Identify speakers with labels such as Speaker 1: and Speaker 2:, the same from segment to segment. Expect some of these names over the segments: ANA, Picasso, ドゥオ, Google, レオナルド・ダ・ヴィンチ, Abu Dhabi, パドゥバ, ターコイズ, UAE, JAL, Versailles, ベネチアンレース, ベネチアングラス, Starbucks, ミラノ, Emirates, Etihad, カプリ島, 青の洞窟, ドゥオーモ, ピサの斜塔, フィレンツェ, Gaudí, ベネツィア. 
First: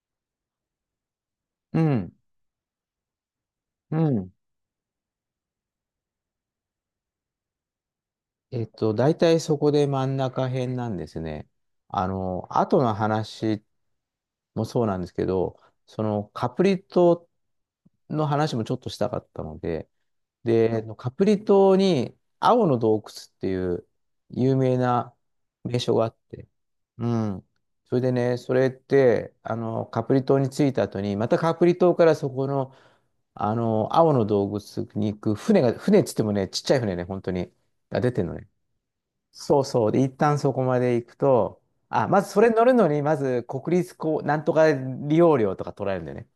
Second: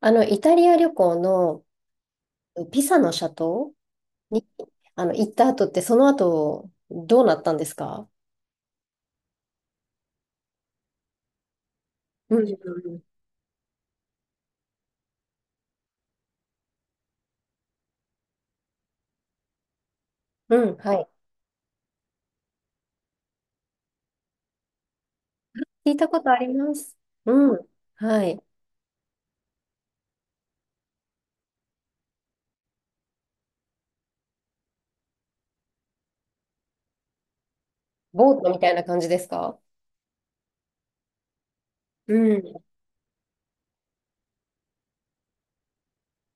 Speaker 1: イタリア旅行の
Speaker 2: うん、
Speaker 1: ピサの斜塔
Speaker 2: うん。
Speaker 1: に、行った後って、その後、どうなったんですか？
Speaker 2: 大体そこで真ん中辺なんですね。
Speaker 1: うん、う
Speaker 2: 後の
Speaker 1: ん、
Speaker 2: 話もそうなんですけど、そのカプリ島の話もちょっとしたかったので、
Speaker 1: うん、
Speaker 2: で、
Speaker 1: は
Speaker 2: カ
Speaker 1: い。
Speaker 2: プリ島に青の洞窟っていう有名な名
Speaker 1: 聞
Speaker 2: 所
Speaker 1: い
Speaker 2: があ
Speaker 1: た
Speaker 2: っ
Speaker 1: ことあ
Speaker 2: て。
Speaker 1: ります。
Speaker 2: うん。
Speaker 1: うん、
Speaker 2: それで
Speaker 1: は
Speaker 2: ね、
Speaker 1: い。
Speaker 2: それって、カプリ島に着いた後に、またカプリ島からそこの、青の洞窟に行く船が、船っつってもね、ちっちゃい船ね、本当に、が出てるの
Speaker 1: ボー
Speaker 2: ね。
Speaker 1: トみたいな感じですか？
Speaker 2: そうそう。で、一旦そこまで行くと、あ、
Speaker 1: う
Speaker 2: まずそれ
Speaker 1: ん。
Speaker 2: 乗るのに、まず国立こう、なんとか利用料とか取られるんだよね。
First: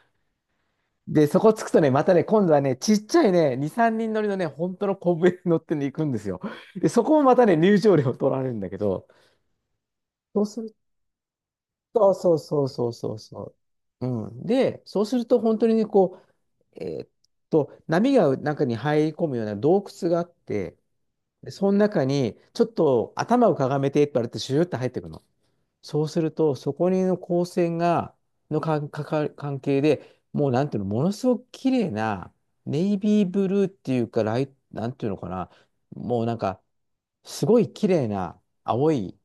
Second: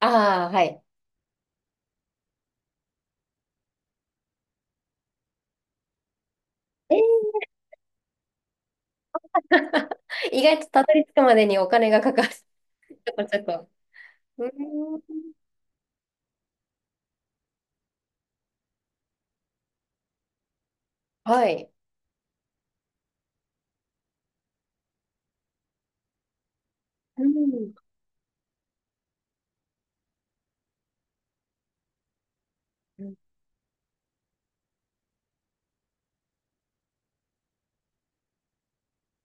Speaker 1: ああ、はい。
Speaker 2: で、そこ着くとね、またね、今度はね、ちっちゃいね、2、3人乗りのね、本当の小舟に乗ってね、行くんですよ。で、
Speaker 1: え
Speaker 2: そこも
Speaker 1: ー、
Speaker 2: またね、入場料取られるんだけど、そ
Speaker 1: 意
Speaker 2: う
Speaker 1: 外
Speaker 2: す
Speaker 1: と
Speaker 2: る
Speaker 1: たどり着くまでにお金がか
Speaker 2: と、
Speaker 1: かる。
Speaker 2: そう
Speaker 1: ち
Speaker 2: そうそう
Speaker 1: ょ
Speaker 2: そ
Speaker 1: っ
Speaker 2: う
Speaker 1: と、ちょ
Speaker 2: そ
Speaker 1: っと。
Speaker 2: う。うん。
Speaker 1: うー
Speaker 2: で、そ
Speaker 1: ん、
Speaker 2: うすると本当にね、こう、えーっ波が中に入り込むような洞窟があって、
Speaker 1: は
Speaker 2: でそ
Speaker 1: い。
Speaker 2: の中に、ちょっと頭をかがめてって言われて、シューって入ってくの。そうすると、そこにの
Speaker 1: う
Speaker 2: 光
Speaker 1: ん。
Speaker 2: 線が、のかんかか関係で、もうなんていうの、ものすごく綺麗な、ネイ
Speaker 1: うん。
Speaker 2: ビーブルーっていうか、ライ、なんていうのかな、もうなんか、すごい綺麗な青い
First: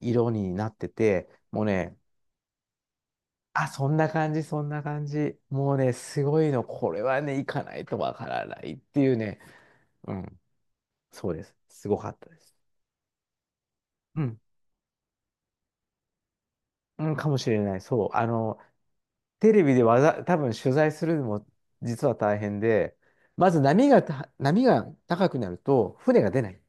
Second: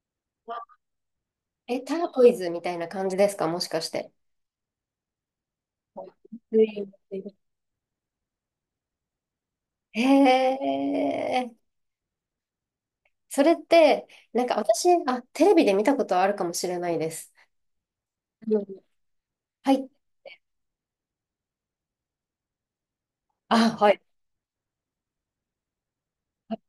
Speaker 2: 色になってて、もう
Speaker 1: え、タ
Speaker 2: ね、
Speaker 1: ーコイズみたいな感じですか、も
Speaker 2: あ、
Speaker 1: しか
Speaker 2: そ
Speaker 1: し
Speaker 2: んな
Speaker 1: て。
Speaker 2: 感じ、そんな感じ。もうね、すごい
Speaker 1: う
Speaker 2: の、こ
Speaker 1: ん、
Speaker 2: れはね、行かないとわからないっていうね。
Speaker 1: へ
Speaker 2: うん、そうです。
Speaker 1: ー。
Speaker 2: すごかったです。
Speaker 1: それって、
Speaker 2: うん、
Speaker 1: なんか私、あ、テレビで見たことあるかもしれない
Speaker 2: う
Speaker 1: で
Speaker 2: ん、か
Speaker 1: す。
Speaker 2: もしれない。そう。
Speaker 1: うん、
Speaker 2: テレ
Speaker 1: は
Speaker 2: ビで
Speaker 1: い。
Speaker 2: わざ、多分取材するのも実は大変で、まず
Speaker 1: あ、
Speaker 2: 波
Speaker 1: はい。
Speaker 2: がた、波が高くなると船が出ない。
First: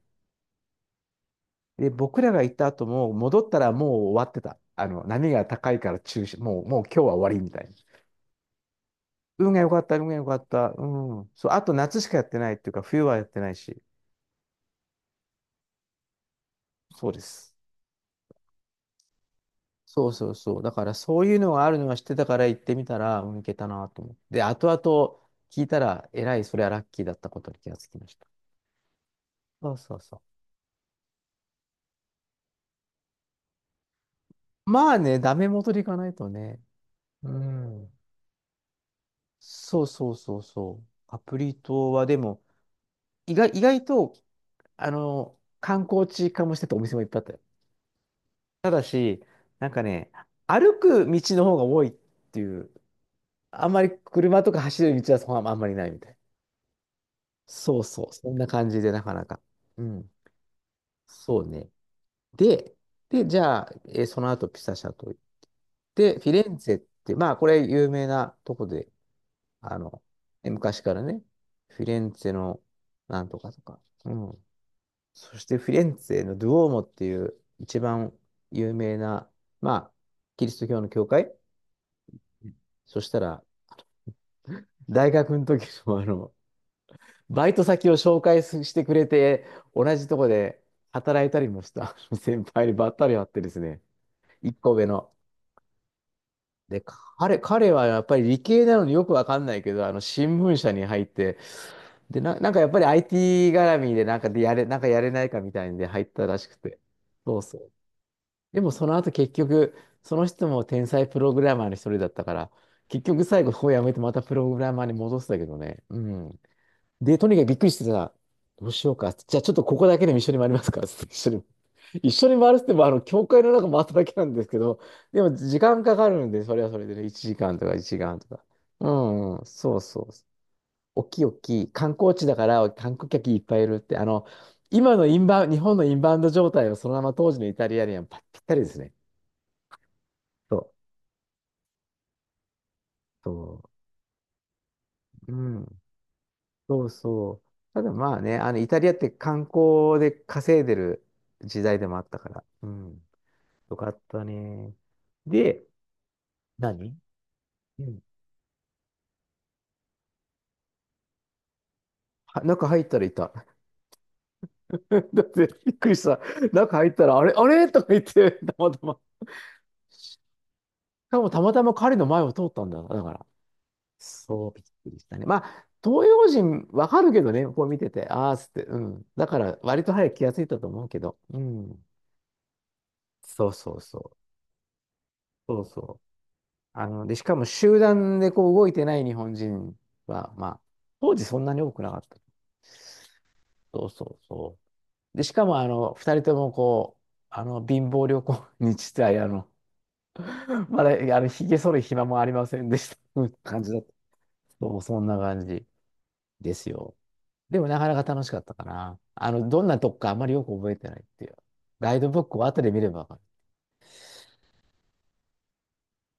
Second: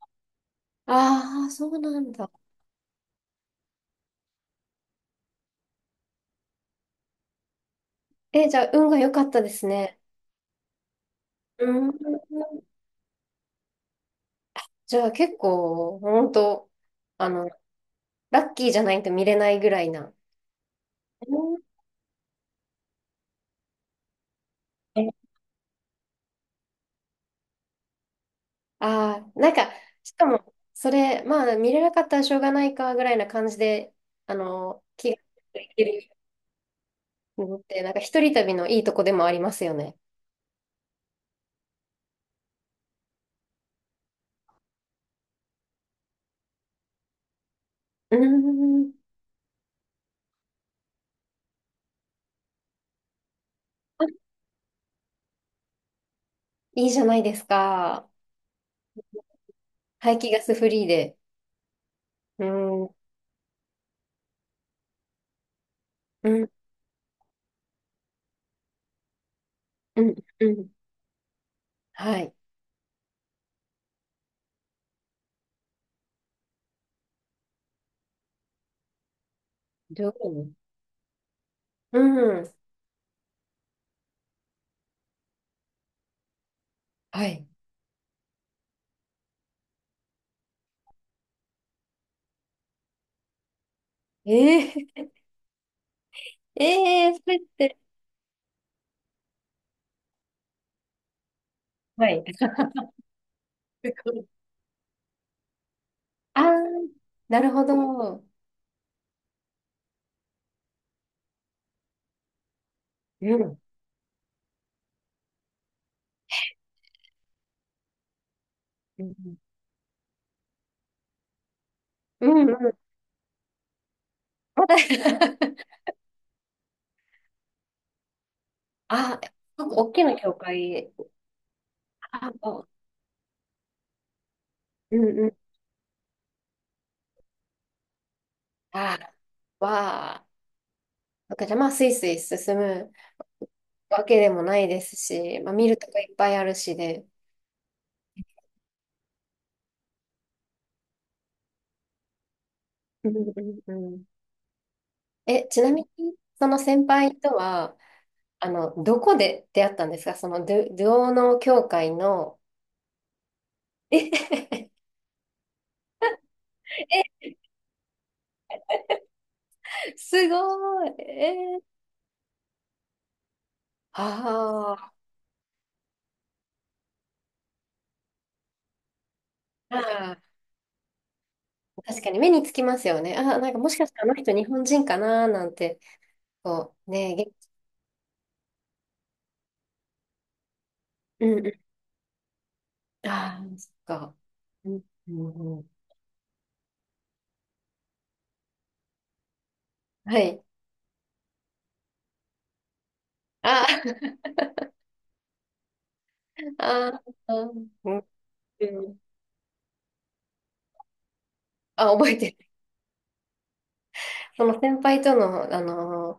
Speaker 1: ああ、そう
Speaker 2: で、
Speaker 1: なん
Speaker 2: 僕
Speaker 1: だ。
Speaker 2: らが行った後も戻ったらもう終わってた。あの、波が高いから中止、もう、もう今日は終わりみたいな。
Speaker 1: え、じゃあ、運が良かったで
Speaker 2: 運が
Speaker 1: す
Speaker 2: 良かった、
Speaker 1: ね。
Speaker 2: 運が良かった。うん。そう、あ
Speaker 1: う
Speaker 2: と夏しかやってないっ
Speaker 1: ん。
Speaker 2: ていうか、冬はやってないし。
Speaker 1: じゃあ、結構、本当
Speaker 2: そうで
Speaker 1: あの、
Speaker 2: す。
Speaker 1: ラッキーじゃないと見れないぐらい
Speaker 2: そう
Speaker 1: な。
Speaker 2: そうそう。だからそう
Speaker 1: う
Speaker 2: いうの
Speaker 1: ん、
Speaker 2: があるのは知ってたから行ってみたら、うん、いけたなと思って。で、後々聞いたら、えらい、それはラッキーだったことに気がつきました。
Speaker 1: ああー、なんか、
Speaker 2: そうそう
Speaker 1: し
Speaker 2: そ
Speaker 1: か
Speaker 2: う。
Speaker 1: も、それ、まあ、見れなかったらしょうがないか、ぐらいな感じで、
Speaker 2: まあ
Speaker 1: 気が
Speaker 2: ね、ダメ
Speaker 1: い
Speaker 2: 元でい
Speaker 1: け
Speaker 2: かな
Speaker 1: る
Speaker 2: いとね。う
Speaker 1: のって、な
Speaker 2: ん。
Speaker 1: んか、一人旅のいいとこでもありますよ
Speaker 2: そう
Speaker 1: ね。
Speaker 2: そうそうそう。カプリ島はでも、意外、意外と、観光地化もしてたお店もいっぱいあったよ。
Speaker 1: う
Speaker 2: ただ
Speaker 1: ん、
Speaker 2: し、なんかね、歩く道の方が多いっていう、あんまり車とか走る道はそこはあんまりないみたい。
Speaker 1: いいじゃないです
Speaker 2: そうそ
Speaker 1: か。
Speaker 2: う、そんな感じでなかなか。うん、
Speaker 1: 排気ガスフリーで。
Speaker 2: そうね。
Speaker 1: う
Speaker 2: で、
Speaker 1: ん、うん、
Speaker 2: で、じゃあ、その後ピサ社と行って、フィレ
Speaker 1: う
Speaker 2: ンツェって、まあこれ有名なとこで、あの、
Speaker 1: ん、うん。
Speaker 2: 昔からね、フィレン
Speaker 1: は
Speaker 2: ツェ
Speaker 1: い。
Speaker 2: のなんとかとか。うん。そしてフィレンツェのドゥオーモっていう一番有名な、まあ、
Speaker 1: ど
Speaker 2: キ
Speaker 1: う
Speaker 2: リスト教の教会。
Speaker 1: う
Speaker 2: う
Speaker 1: ん。
Speaker 2: ん。そしたら、大学の時の
Speaker 1: はい。
Speaker 2: バイト先を紹介すしてくれて、同じとこで働いたりもした 先輩にばったり会ってですね、一個上
Speaker 1: え
Speaker 2: の。
Speaker 1: ー、
Speaker 2: で、
Speaker 1: えー、それっ
Speaker 2: 彼
Speaker 1: て。
Speaker 2: はやっぱり理系なのによくわかんないけど、あの、新聞社に入って、
Speaker 1: は
Speaker 2: で、
Speaker 1: い。
Speaker 2: なんかやっぱり IT 絡みでなんかで やれ、なんかやれないかみたいんで入ったら
Speaker 1: ああ、
Speaker 2: しくて。そ
Speaker 1: な
Speaker 2: う
Speaker 1: る
Speaker 2: そ
Speaker 1: ほ
Speaker 2: う。
Speaker 1: ど。
Speaker 2: でもその後結局、その人も天才プログラマーの一人だったから、結局
Speaker 1: う
Speaker 2: 最後
Speaker 1: ん、
Speaker 2: こうやめてまたプログラマーに戻したけどね。うん。で、とにかくびっくりしてさ、どうしよう
Speaker 1: う
Speaker 2: か。
Speaker 1: ん、う
Speaker 2: じ
Speaker 1: ん、
Speaker 2: ゃあちょっとここだけでも一緒に回りますか。つって一緒に。一
Speaker 1: う
Speaker 2: 緒に回るって言
Speaker 1: ん。
Speaker 2: っても、あの、教会の中回っただけなんですけ
Speaker 1: まだ。
Speaker 2: ど、でも時間 かかるんで、それはそれでね、1時間とか。う
Speaker 1: あ、
Speaker 2: ん、うん、
Speaker 1: なん
Speaker 2: そ
Speaker 1: か
Speaker 2: う
Speaker 1: 大
Speaker 2: そ
Speaker 1: き
Speaker 2: う。
Speaker 1: な教会。
Speaker 2: 大きい大きい観光地
Speaker 1: あ、
Speaker 2: だから観光客いっぱいいるって、あの、今
Speaker 1: う
Speaker 2: のイ
Speaker 1: ん、
Speaker 2: ン
Speaker 1: うん。
Speaker 2: バウン、日本のインバウンド状態をそのまま当時のイタリアにはぴったりですね。
Speaker 1: あー、わあ。
Speaker 2: そう、
Speaker 1: なんかじゃあまあ、スイスイ進む
Speaker 2: そ
Speaker 1: わけでもないです
Speaker 2: う、
Speaker 1: し、まあ、
Speaker 2: う
Speaker 1: 見る
Speaker 2: ん、
Speaker 1: とこいっぱいあるし
Speaker 2: そう
Speaker 1: で。
Speaker 2: そう。ただまあね、あの、イタリアって観光で稼いでる時代でもあったから、うん、
Speaker 1: うん、うん、う
Speaker 2: よかっ
Speaker 1: ん、
Speaker 2: たね。
Speaker 1: え、ち
Speaker 2: で、
Speaker 1: なみに、その先
Speaker 2: 何
Speaker 1: 輩とは、
Speaker 2: うん。
Speaker 1: どこで出会ったんですか？その、ドゥオの教会の。
Speaker 2: は中入ったらいた。
Speaker 1: え、
Speaker 2: だってびっくりした。中入ったら、あれ、あれとか言って、たまたま。し
Speaker 1: すごい。
Speaker 2: かもたま
Speaker 1: え
Speaker 2: た
Speaker 1: ー、
Speaker 2: ま彼の前を通ったんだ。だから。そう、びっく
Speaker 1: あ
Speaker 2: りしたね。まあ、東洋人わかるけどね、こう見てて、ああ、つって、うん。だから、
Speaker 1: ー、
Speaker 2: 割と早く
Speaker 1: あ
Speaker 2: 気がついたと思うけど、う
Speaker 1: ー、
Speaker 2: ん。
Speaker 1: 確かに目につきますよね。あー、
Speaker 2: そ
Speaker 1: な
Speaker 2: う
Speaker 1: んかも
Speaker 2: そ
Speaker 1: し
Speaker 2: う
Speaker 1: かし
Speaker 2: そ
Speaker 1: てあの
Speaker 2: う。
Speaker 1: 人日本人かななん
Speaker 2: そう
Speaker 1: て、
Speaker 2: そう。
Speaker 1: こう、ね、
Speaker 2: で、しかも集団でこう動いてない日本人は、まあ、当時
Speaker 1: う
Speaker 2: そん
Speaker 1: ん、
Speaker 2: なに
Speaker 1: う
Speaker 2: 多くなかった。
Speaker 1: ん。ああ、そっ
Speaker 2: そうそ
Speaker 1: か。
Speaker 2: うそ
Speaker 1: うん、う
Speaker 2: う。で、しか
Speaker 1: ん、
Speaker 2: も、
Speaker 1: うん、
Speaker 2: 二人ともこう、貧乏旅行に実い
Speaker 1: はい。
Speaker 2: まだ、ひげ剃る暇もありませんでした。うん感
Speaker 1: あ
Speaker 2: じだった。
Speaker 1: ー、
Speaker 2: そう、そんな感じで すよ。
Speaker 1: あー、
Speaker 2: でもなか
Speaker 1: う
Speaker 2: な
Speaker 1: ん、
Speaker 2: か楽しかったか
Speaker 1: う
Speaker 2: な。
Speaker 1: ん、
Speaker 2: あの、どんなとこかあんまりよく覚えてないっていう。
Speaker 1: あ、
Speaker 2: ガイ
Speaker 1: 覚
Speaker 2: ド
Speaker 1: え
Speaker 2: ブッ
Speaker 1: て
Speaker 2: クを
Speaker 1: る。
Speaker 2: 後で見ればわかる。
Speaker 1: その先輩との、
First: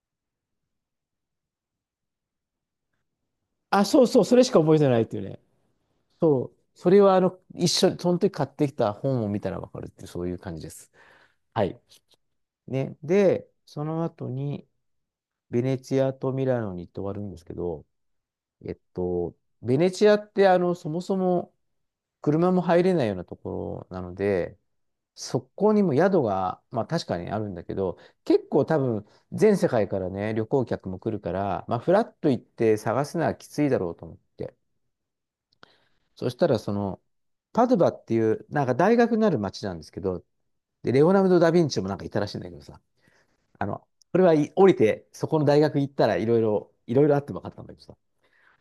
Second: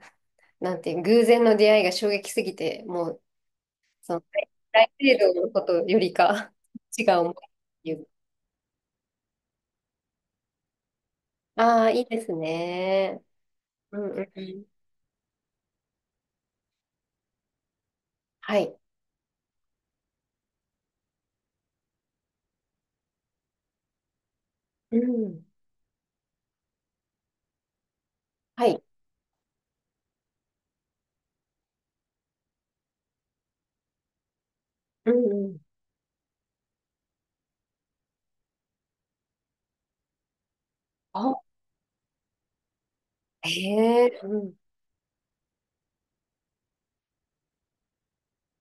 Speaker 1: なんていう、偶然の出会いが衝撃すぎて、もう、
Speaker 2: あ、そう
Speaker 1: そ
Speaker 2: そ
Speaker 1: の、
Speaker 2: う、それしか覚えて
Speaker 1: 大
Speaker 2: ないって
Speaker 1: 聖
Speaker 2: いう
Speaker 1: 堂
Speaker 2: ね。
Speaker 1: のことより
Speaker 2: そ
Speaker 1: か、
Speaker 2: う。それ
Speaker 1: 違
Speaker 2: は
Speaker 1: う
Speaker 2: あ
Speaker 1: 思いっ
Speaker 2: の、一緒
Speaker 1: てい
Speaker 2: に、
Speaker 1: う。
Speaker 2: その時買ってきた本を見たらわかるっていう、そういう感じです。はい。
Speaker 1: ああ、いいです
Speaker 2: ね。
Speaker 1: ね。
Speaker 2: で、そ
Speaker 1: う
Speaker 2: の
Speaker 1: ん、う
Speaker 2: 後
Speaker 1: ん、うん。
Speaker 2: に、ベネチアとミラノに行って終わるんですけど、
Speaker 1: は
Speaker 2: え
Speaker 1: い。
Speaker 2: っと、ベネチアってあの、そもそも車も入れないようなところなので、
Speaker 1: う
Speaker 2: そ
Speaker 1: ん。
Speaker 2: こにも宿が、まあ確かにあるんだけど、結構
Speaker 1: は
Speaker 2: 多
Speaker 1: い。
Speaker 2: 分全世界からね、旅行客も来るから、まあフラッと行って探すのはきついだろうと思って。
Speaker 1: うん、うん。
Speaker 2: そしたらその、パドゥバっていう、なんか大学になる街なんですけど、で、レオナル
Speaker 1: あ、
Speaker 2: ド・ダ・ヴィンチもなんかいたらしいんだけどさ、あの、
Speaker 1: へ
Speaker 2: こ
Speaker 1: え、
Speaker 2: れは
Speaker 1: う
Speaker 2: い
Speaker 1: ん。
Speaker 2: 降りて、そこの大学行ったらいろいろあって分かったんだけどさ、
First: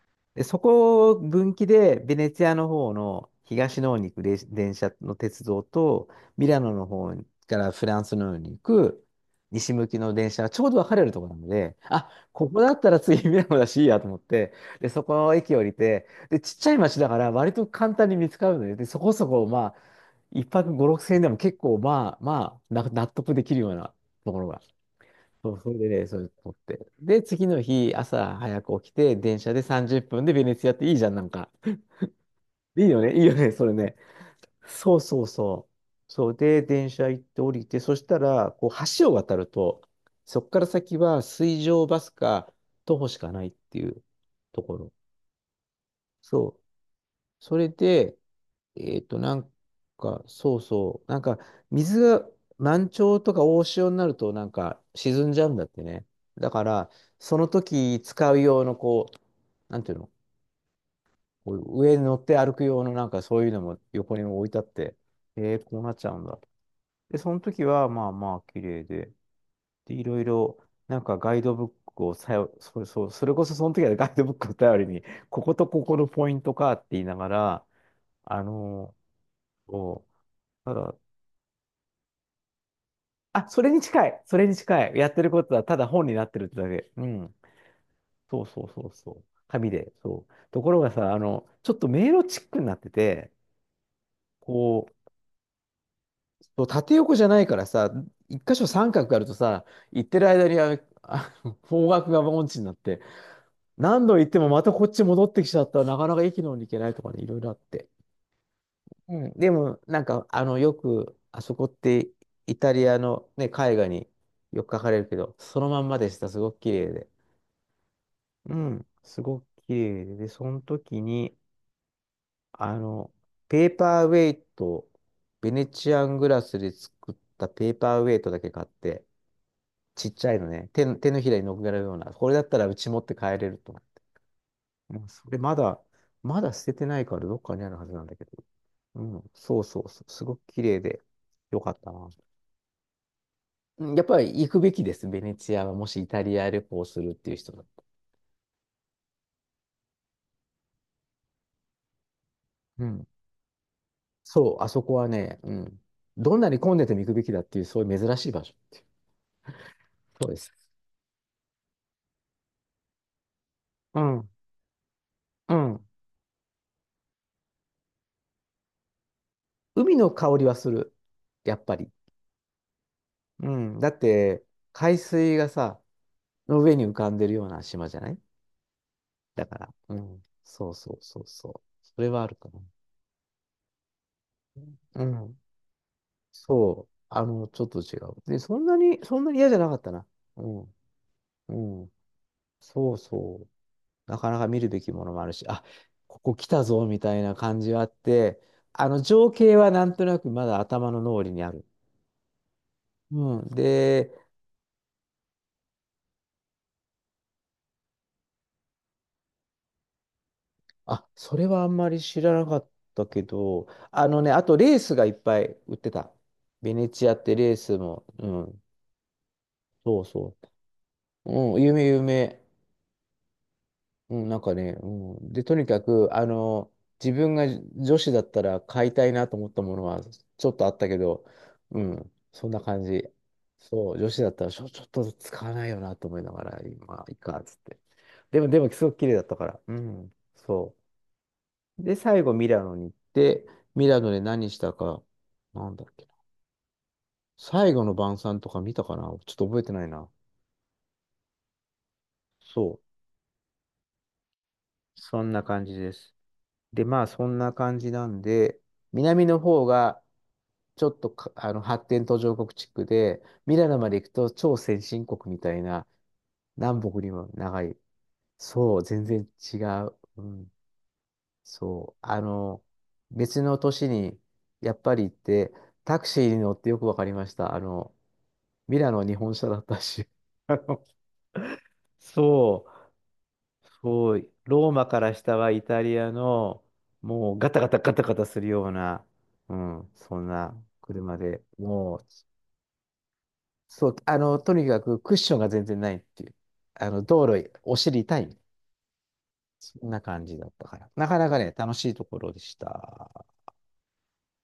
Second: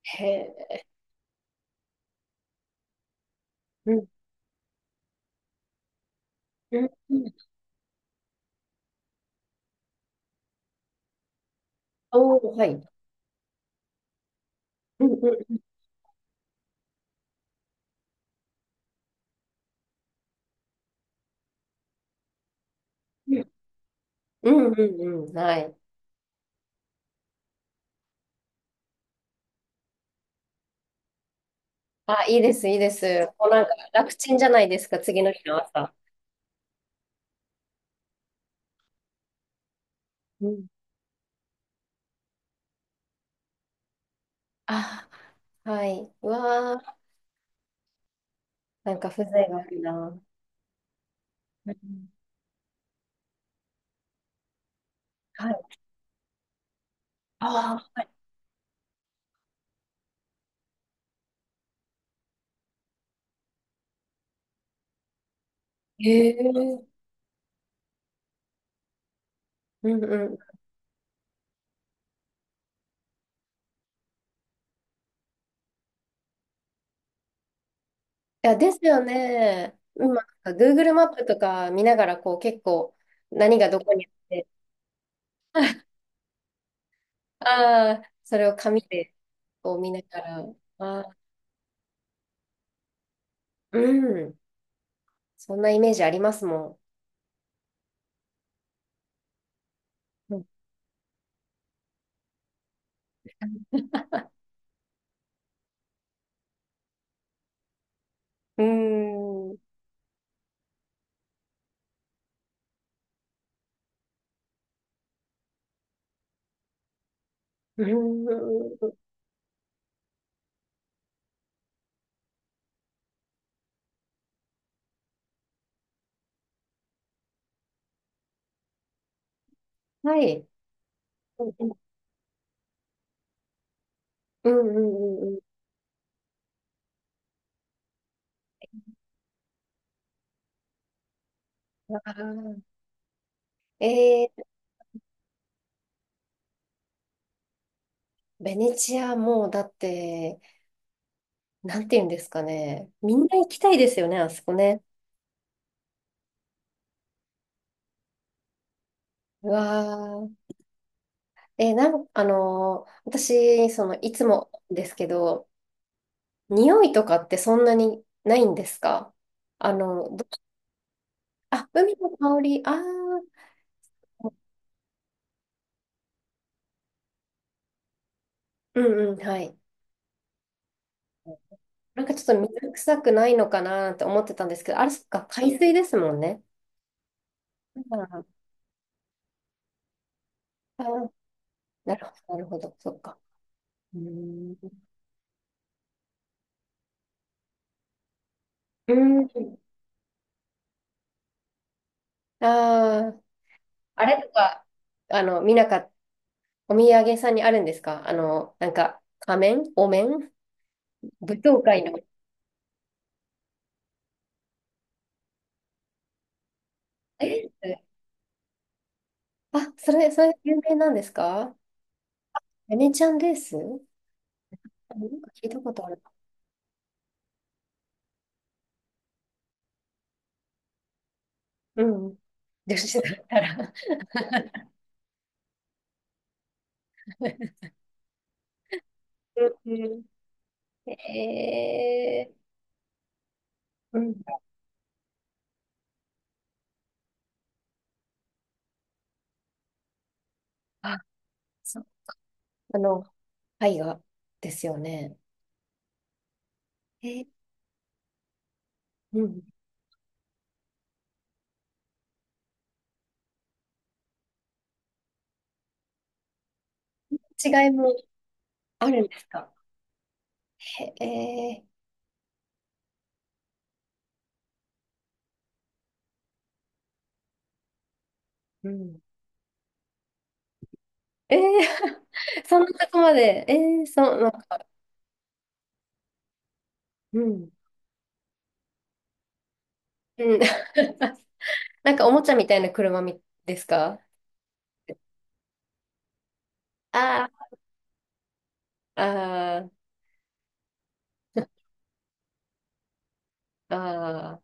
Speaker 1: へ
Speaker 2: で、そ
Speaker 1: え、
Speaker 2: こを分岐で、ベネツィアの方の東の
Speaker 1: う
Speaker 2: 方
Speaker 1: ん。
Speaker 2: に行く電車の鉄道と、ミラノ
Speaker 1: う
Speaker 2: の
Speaker 1: ん、
Speaker 2: 方
Speaker 1: うん。
Speaker 2: からフランスの方に行く西向きの電車がちょうど分かれるところなので、あ、こ
Speaker 1: おー、
Speaker 2: こ
Speaker 1: は
Speaker 2: だった
Speaker 1: い。
Speaker 2: ら次ミラノだしいいやと思って、で、そ
Speaker 1: うん、
Speaker 2: この
Speaker 1: う
Speaker 2: 駅降
Speaker 1: ん、
Speaker 2: りて、で、ちっちゃい町だから割と簡単に見つかるので、でそこそこ、まあ、一泊5、6千円でも結構、まあまあ、な納得
Speaker 1: う
Speaker 2: で
Speaker 1: ん。
Speaker 2: きるようなところ
Speaker 1: う
Speaker 2: が。
Speaker 1: ん、うん、うん。
Speaker 2: そ
Speaker 1: は
Speaker 2: う、そ
Speaker 1: い。
Speaker 2: れでね、それ撮って。で、次の日、朝早く起きて、電車で30分でベネツィアっていいじゃん、なんか。
Speaker 1: あ、いいです、いい
Speaker 2: いい
Speaker 1: で
Speaker 2: よ
Speaker 1: す。
Speaker 2: ね、いいよ
Speaker 1: も
Speaker 2: ね、
Speaker 1: うなん
Speaker 2: そ
Speaker 1: か
Speaker 2: れね。
Speaker 1: 楽ちんじゃないです
Speaker 2: そ
Speaker 1: か、
Speaker 2: うそ
Speaker 1: 次
Speaker 2: う
Speaker 1: の日の
Speaker 2: そ
Speaker 1: 朝。
Speaker 2: う。そう、で、電車行って降りて、そしたら、こう、橋を渡ると、そ
Speaker 1: う
Speaker 2: こか
Speaker 1: ん。
Speaker 2: ら先は水上バスか徒歩しかないっていうところ。
Speaker 1: あ、はい。う
Speaker 2: そう。
Speaker 1: わー、
Speaker 2: それで、
Speaker 1: なんか風情
Speaker 2: なん
Speaker 1: があるな。
Speaker 2: か、そうそう。なんか、
Speaker 1: う
Speaker 2: 水
Speaker 1: ん、
Speaker 2: が満潮とか大潮になると、なんか、沈んじゃう
Speaker 1: は
Speaker 2: ん
Speaker 1: い。
Speaker 2: だってね。だから、その
Speaker 1: あ
Speaker 2: 時
Speaker 1: あ、
Speaker 2: 使う用の、こう、なんていうの、こう上に乗って歩く用の、なんか、そういうのも横に置いてあって、こうなっちゃうん
Speaker 1: へ
Speaker 2: だ。
Speaker 1: え。
Speaker 2: で、その時は、まあまあ、綺麗で、
Speaker 1: う
Speaker 2: で、い
Speaker 1: ん、
Speaker 2: ろい
Speaker 1: うん。い
Speaker 2: ろ、なんか、ガイドブックをさよ、それ、そう、それこそ、その時はねガイドブックを頼りに、こことここのポイントかって言いながら、あ
Speaker 1: や、です
Speaker 2: の
Speaker 1: よね。
Speaker 2: こ
Speaker 1: 今、なんか
Speaker 2: うただ、
Speaker 1: Google マップとか見ながら、こう、結構、
Speaker 2: あ、
Speaker 1: 何
Speaker 2: それ
Speaker 1: がど
Speaker 2: に
Speaker 1: こ
Speaker 2: 近
Speaker 1: にあっ
Speaker 2: い。それ
Speaker 1: て、
Speaker 2: に近い。やってることはただ本になってるってだけ。うん。
Speaker 1: ああ、そ
Speaker 2: そう
Speaker 1: れを
Speaker 2: そう
Speaker 1: 紙
Speaker 2: そうそ
Speaker 1: で、
Speaker 2: う。紙
Speaker 1: こう、見
Speaker 2: で。
Speaker 1: なが
Speaker 2: そう。
Speaker 1: ら、
Speaker 2: ところが
Speaker 1: あ
Speaker 2: さ、
Speaker 1: あ、
Speaker 2: あの、ちょっと迷路チックになってて、
Speaker 1: うん。
Speaker 2: こう、
Speaker 1: そんなイメージあります
Speaker 2: そう
Speaker 1: も
Speaker 2: 縦横じゃないからさ、一箇所三角があるとさ、行ってる間に
Speaker 1: ん。
Speaker 2: 方角が音痴になって、何度行ってもまたこっち戻ってきちゃったらなかなか駅の方に行けないとかね、いろいろあって。
Speaker 1: う
Speaker 2: うん。で
Speaker 1: ん。うーん。
Speaker 2: も、なんか、あの、よく、あそこってイタリアのね、絵画によく描かれるけど、そのまんまでした。すごく綺麗で。
Speaker 1: うー
Speaker 2: うん、
Speaker 1: ん、
Speaker 2: すごく綺麗で、で、その時に、あの、ペーパーウェイト、ベネチアングラスで作ったペーパーウェイトだけ買って、ちっ
Speaker 1: は
Speaker 2: ちゃい
Speaker 1: い。
Speaker 2: のね、手のひらに
Speaker 1: う
Speaker 2: 乗っけら
Speaker 1: ん、
Speaker 2: れるような、これだったらうち持って帰れると思って。
Speaker 1: うん、う
Speaker 2: もうそ
Speaker 1: ん、
Speaker 2: れ
Speaker 1: う
Speaker 2: まだ、まだ捨ててないからどっかにあるはずなんだけど。うん、そうそうそう、すごく綺麗で、よかった
Speaker 1: ん。
Speaker 2: な。
Speaker 1: ああ、
Speaker 2: うん、やっぱり
Speaker 1: えー、
Speaker 2: 行くべきです、ベネチアは。もしイタリア旅行するっていう人だった
Speaker 1: ベネチアもうだって、なんて言うんですか
Speaker 2: ら。う
Speaker 1: ね。
Speaker 2: ん、
Speaker 1: みんな行きたいですよね、あそこ
Speaker 2: そう、あそ
Speaker 1: ね。
Speaker 2: こはね、うん。どんなに混んでても行くべきだっていう、そういう珍しい場所っていう。
Speaker 1: う
Speaker 2: そ
Speaker 1: わ、
Speaker 2: うです。
Speaker 1: えー、私、その、
Speaker 2: う
Speaker 1: いつ
Speaker 2: ん。
Speaker 1: もですけど、
Speaker 2: うん。
Speaker 1: 匂いとかってそんなにないんですか？あ
Speaker 2: 海の
Speaker 1: の、ど、
Speaker 2: 香りはする。やっ
Speaker 1: あ、
Speaker 2: ぱり。
Speaker 1: 海の香り、ああ、
Speaker 2: うん。だって、海水がさ、の上に浮かんでるような島じゃない
Speaker 1: うん、うん、は
Speaker 2: だか
Speaker 1: い。
Speaker 2: ら。うん。そうそうそうそう。そ
Speaker 1: なん
Speaker 2: れ
Speaker 1: かち
Speaker 2: は
Speaker 1: ょ
Speaker 2: あ
Speaker 1: っ
Speaker 2: る
Speaker 1: と
Speaker 2: かな。
Speaker 1: 水臭くないのかなって思ってたんですけど、あれ、そ
Speaker 2: う
Speaker 1: っか、
Speaker 2: ん。
Speaker 1: 海水ですもんね。
Speaker 2: そう。あの、ちょっと違う。
Speaker 1: あ
Speaker 2: で、そんなに、そんなに嫌じゃなかったな。うん。
Speaker 1: あー、
Speaker 2: うん。
Speaker 1: なるほど、なるほど、そ
Speaker 2: そう
Speaker 1: っか。
Speaker 2: そ
Speaker 1: うー
Speaker 2: う。なかなか
Speaker 1: ん。
Speaker 2: 見るべきものもあるし、あ、ここ来たぞみたいな感じはあって、あ
Speaker 1: う
Speaker 2: の
Speaker 1: ん。
Speaker 2: 情景はなんとなくまだ頭の脳裏にある。
Speaker 1: ああ、
Speaker 2: うん。
Speaker 1: あ
Speaker 2: で、
Speaker 1: れとか、見なかった、お土産屋さんにあるんですか？なんか、仮面お面
Speaker 2: あ、そ
Speaker 1: 舞
Speaker 2: れ
Speaker 1: 踏
Speaker 2: はあん
Speaker 1: 会
Speaker 2: ま
Speaker 1: の。
Speaker 2: り知らなかったけど、あのね、あとレースがいっぱい売ってた。ベネチアってレー
Speaker 1: え、
Speaker 2: スも、うん、
Speaker 1: あ、そ
Speaker 2: そう
Speaker 1: れ、それ
Speaker 2: そ
Speaker 1: 有名なんです
Speaker 2: う。
Speaker 1: か？
Speaker 2: うん、有名有名。
Speaker 1: ベネチアンレース、
Speaker 2: うん、なんかね、う
Speaker 1: あ、なんか
Speaker 2: ん。で、
Speaker 1: 聞い
Speaker 2: と
Speaker 1: た
Speaker 2: に
Speaker 1: こ
Speaker 2: か
Speaker 1: とある。
Speaker 2: く、あの、自分が女子だったら買いたいなと思ったものはちょっとあったけど、う
Speaker 1: う
Speaker 2: ん、
Speaker 1: ん。
Speaker 2: そんな
Speaker 1: 女
Speaker 2: 感
Speaker 1: 子だ
Speaker 2: じ。
Speaker 1: ったら。
Speaker 2: そう、女子だったらちょ、ちょっと使わないよなと思いながら、今いいか、つって。でも、でも、すごく綺麗だったから。
Speaker 1: う
Speaker 2: う
Speaker 1: ん。
Speaker 2: ん、そ う。で、最
Speaker 1: え
Speaker 2: 後、ミラノに行って、ミ
Speaker 1: ー、
Speaker 2: ラ
Speaker 1: う
Speaker 2: ノ
Speaker 1: ん。
Speaker 2: で何したか、なんだっけな。最後の晩餐とか見たかな、ちょっと覚えてないな。
Speaker 1: あ、そう。
Speaker 2: そ
Speaker 1: あ
Speaker 2: う。
Speaker 1: の、絵画ですよね。
Speaker 2: そんな感じです。で、まあ
Speaker 1: えー、
Speaker 2: そんな感じなんで、
Speaker 1: う
Speaker 2: 南の
Speaker 1: ん。
Speaker 2: 方がちょっとかあの発展途上国地区で、ミラノまで行くと超先進国みたいな、南北にも長
Speaker 1: 違い
Speaker 2: い。
Speaker 1: も
Speaker 2: そう、
Speaker 1: ある
Speaker 2: 全
Speaker 1: んです
Speaker 2: 然
Speaker 1: か？
Speaker 2: 違う。うん、
Speaker 1: へえ
Speaker 2: そう。あの、別の都市にやっぱり行って、タクシーに乗ってよくわかりました。あの、
Speaker 1: ー、う
Speaker 2: ミラ
Speaker 1: ん。
Speaker 2: ノ日本車だったし。あの、
Speaker 1: えー、そん
Speaker 2: そ
Speaker 1: なとこまで。え
Speaker 2: う。
Speaker 1: ー、そ
Speaker 2: そ
Speaker 1: う、な
Speaker 2: う、
Speaker 1: んか、
Speaker 2: ローマから下はイタリアの、
Speaker 1: う
Speaker 2: もうガ
Speaker 1: ん。
Speaker 2: タガタガタガタするような、うん、そん
Speaker 1: うん。
Speaker 2: な車 で、
Speaker 1: なん
Speaker 2: もう、
Speaker 1: かおもちゃみたいな車みです
Speaker 2: そう、
Speaker 1: か？
Speaker 2: あの、とにかくクッションが全然ないっていう、あの、道
Speaker 1: あ
Speaker 2: 路、お尻痛い、
Speaker 1: あ、あ
Speaker 2: そんな感じだったから、なかなかね、楽しいところでした。
Speaker 1: あ、ああ。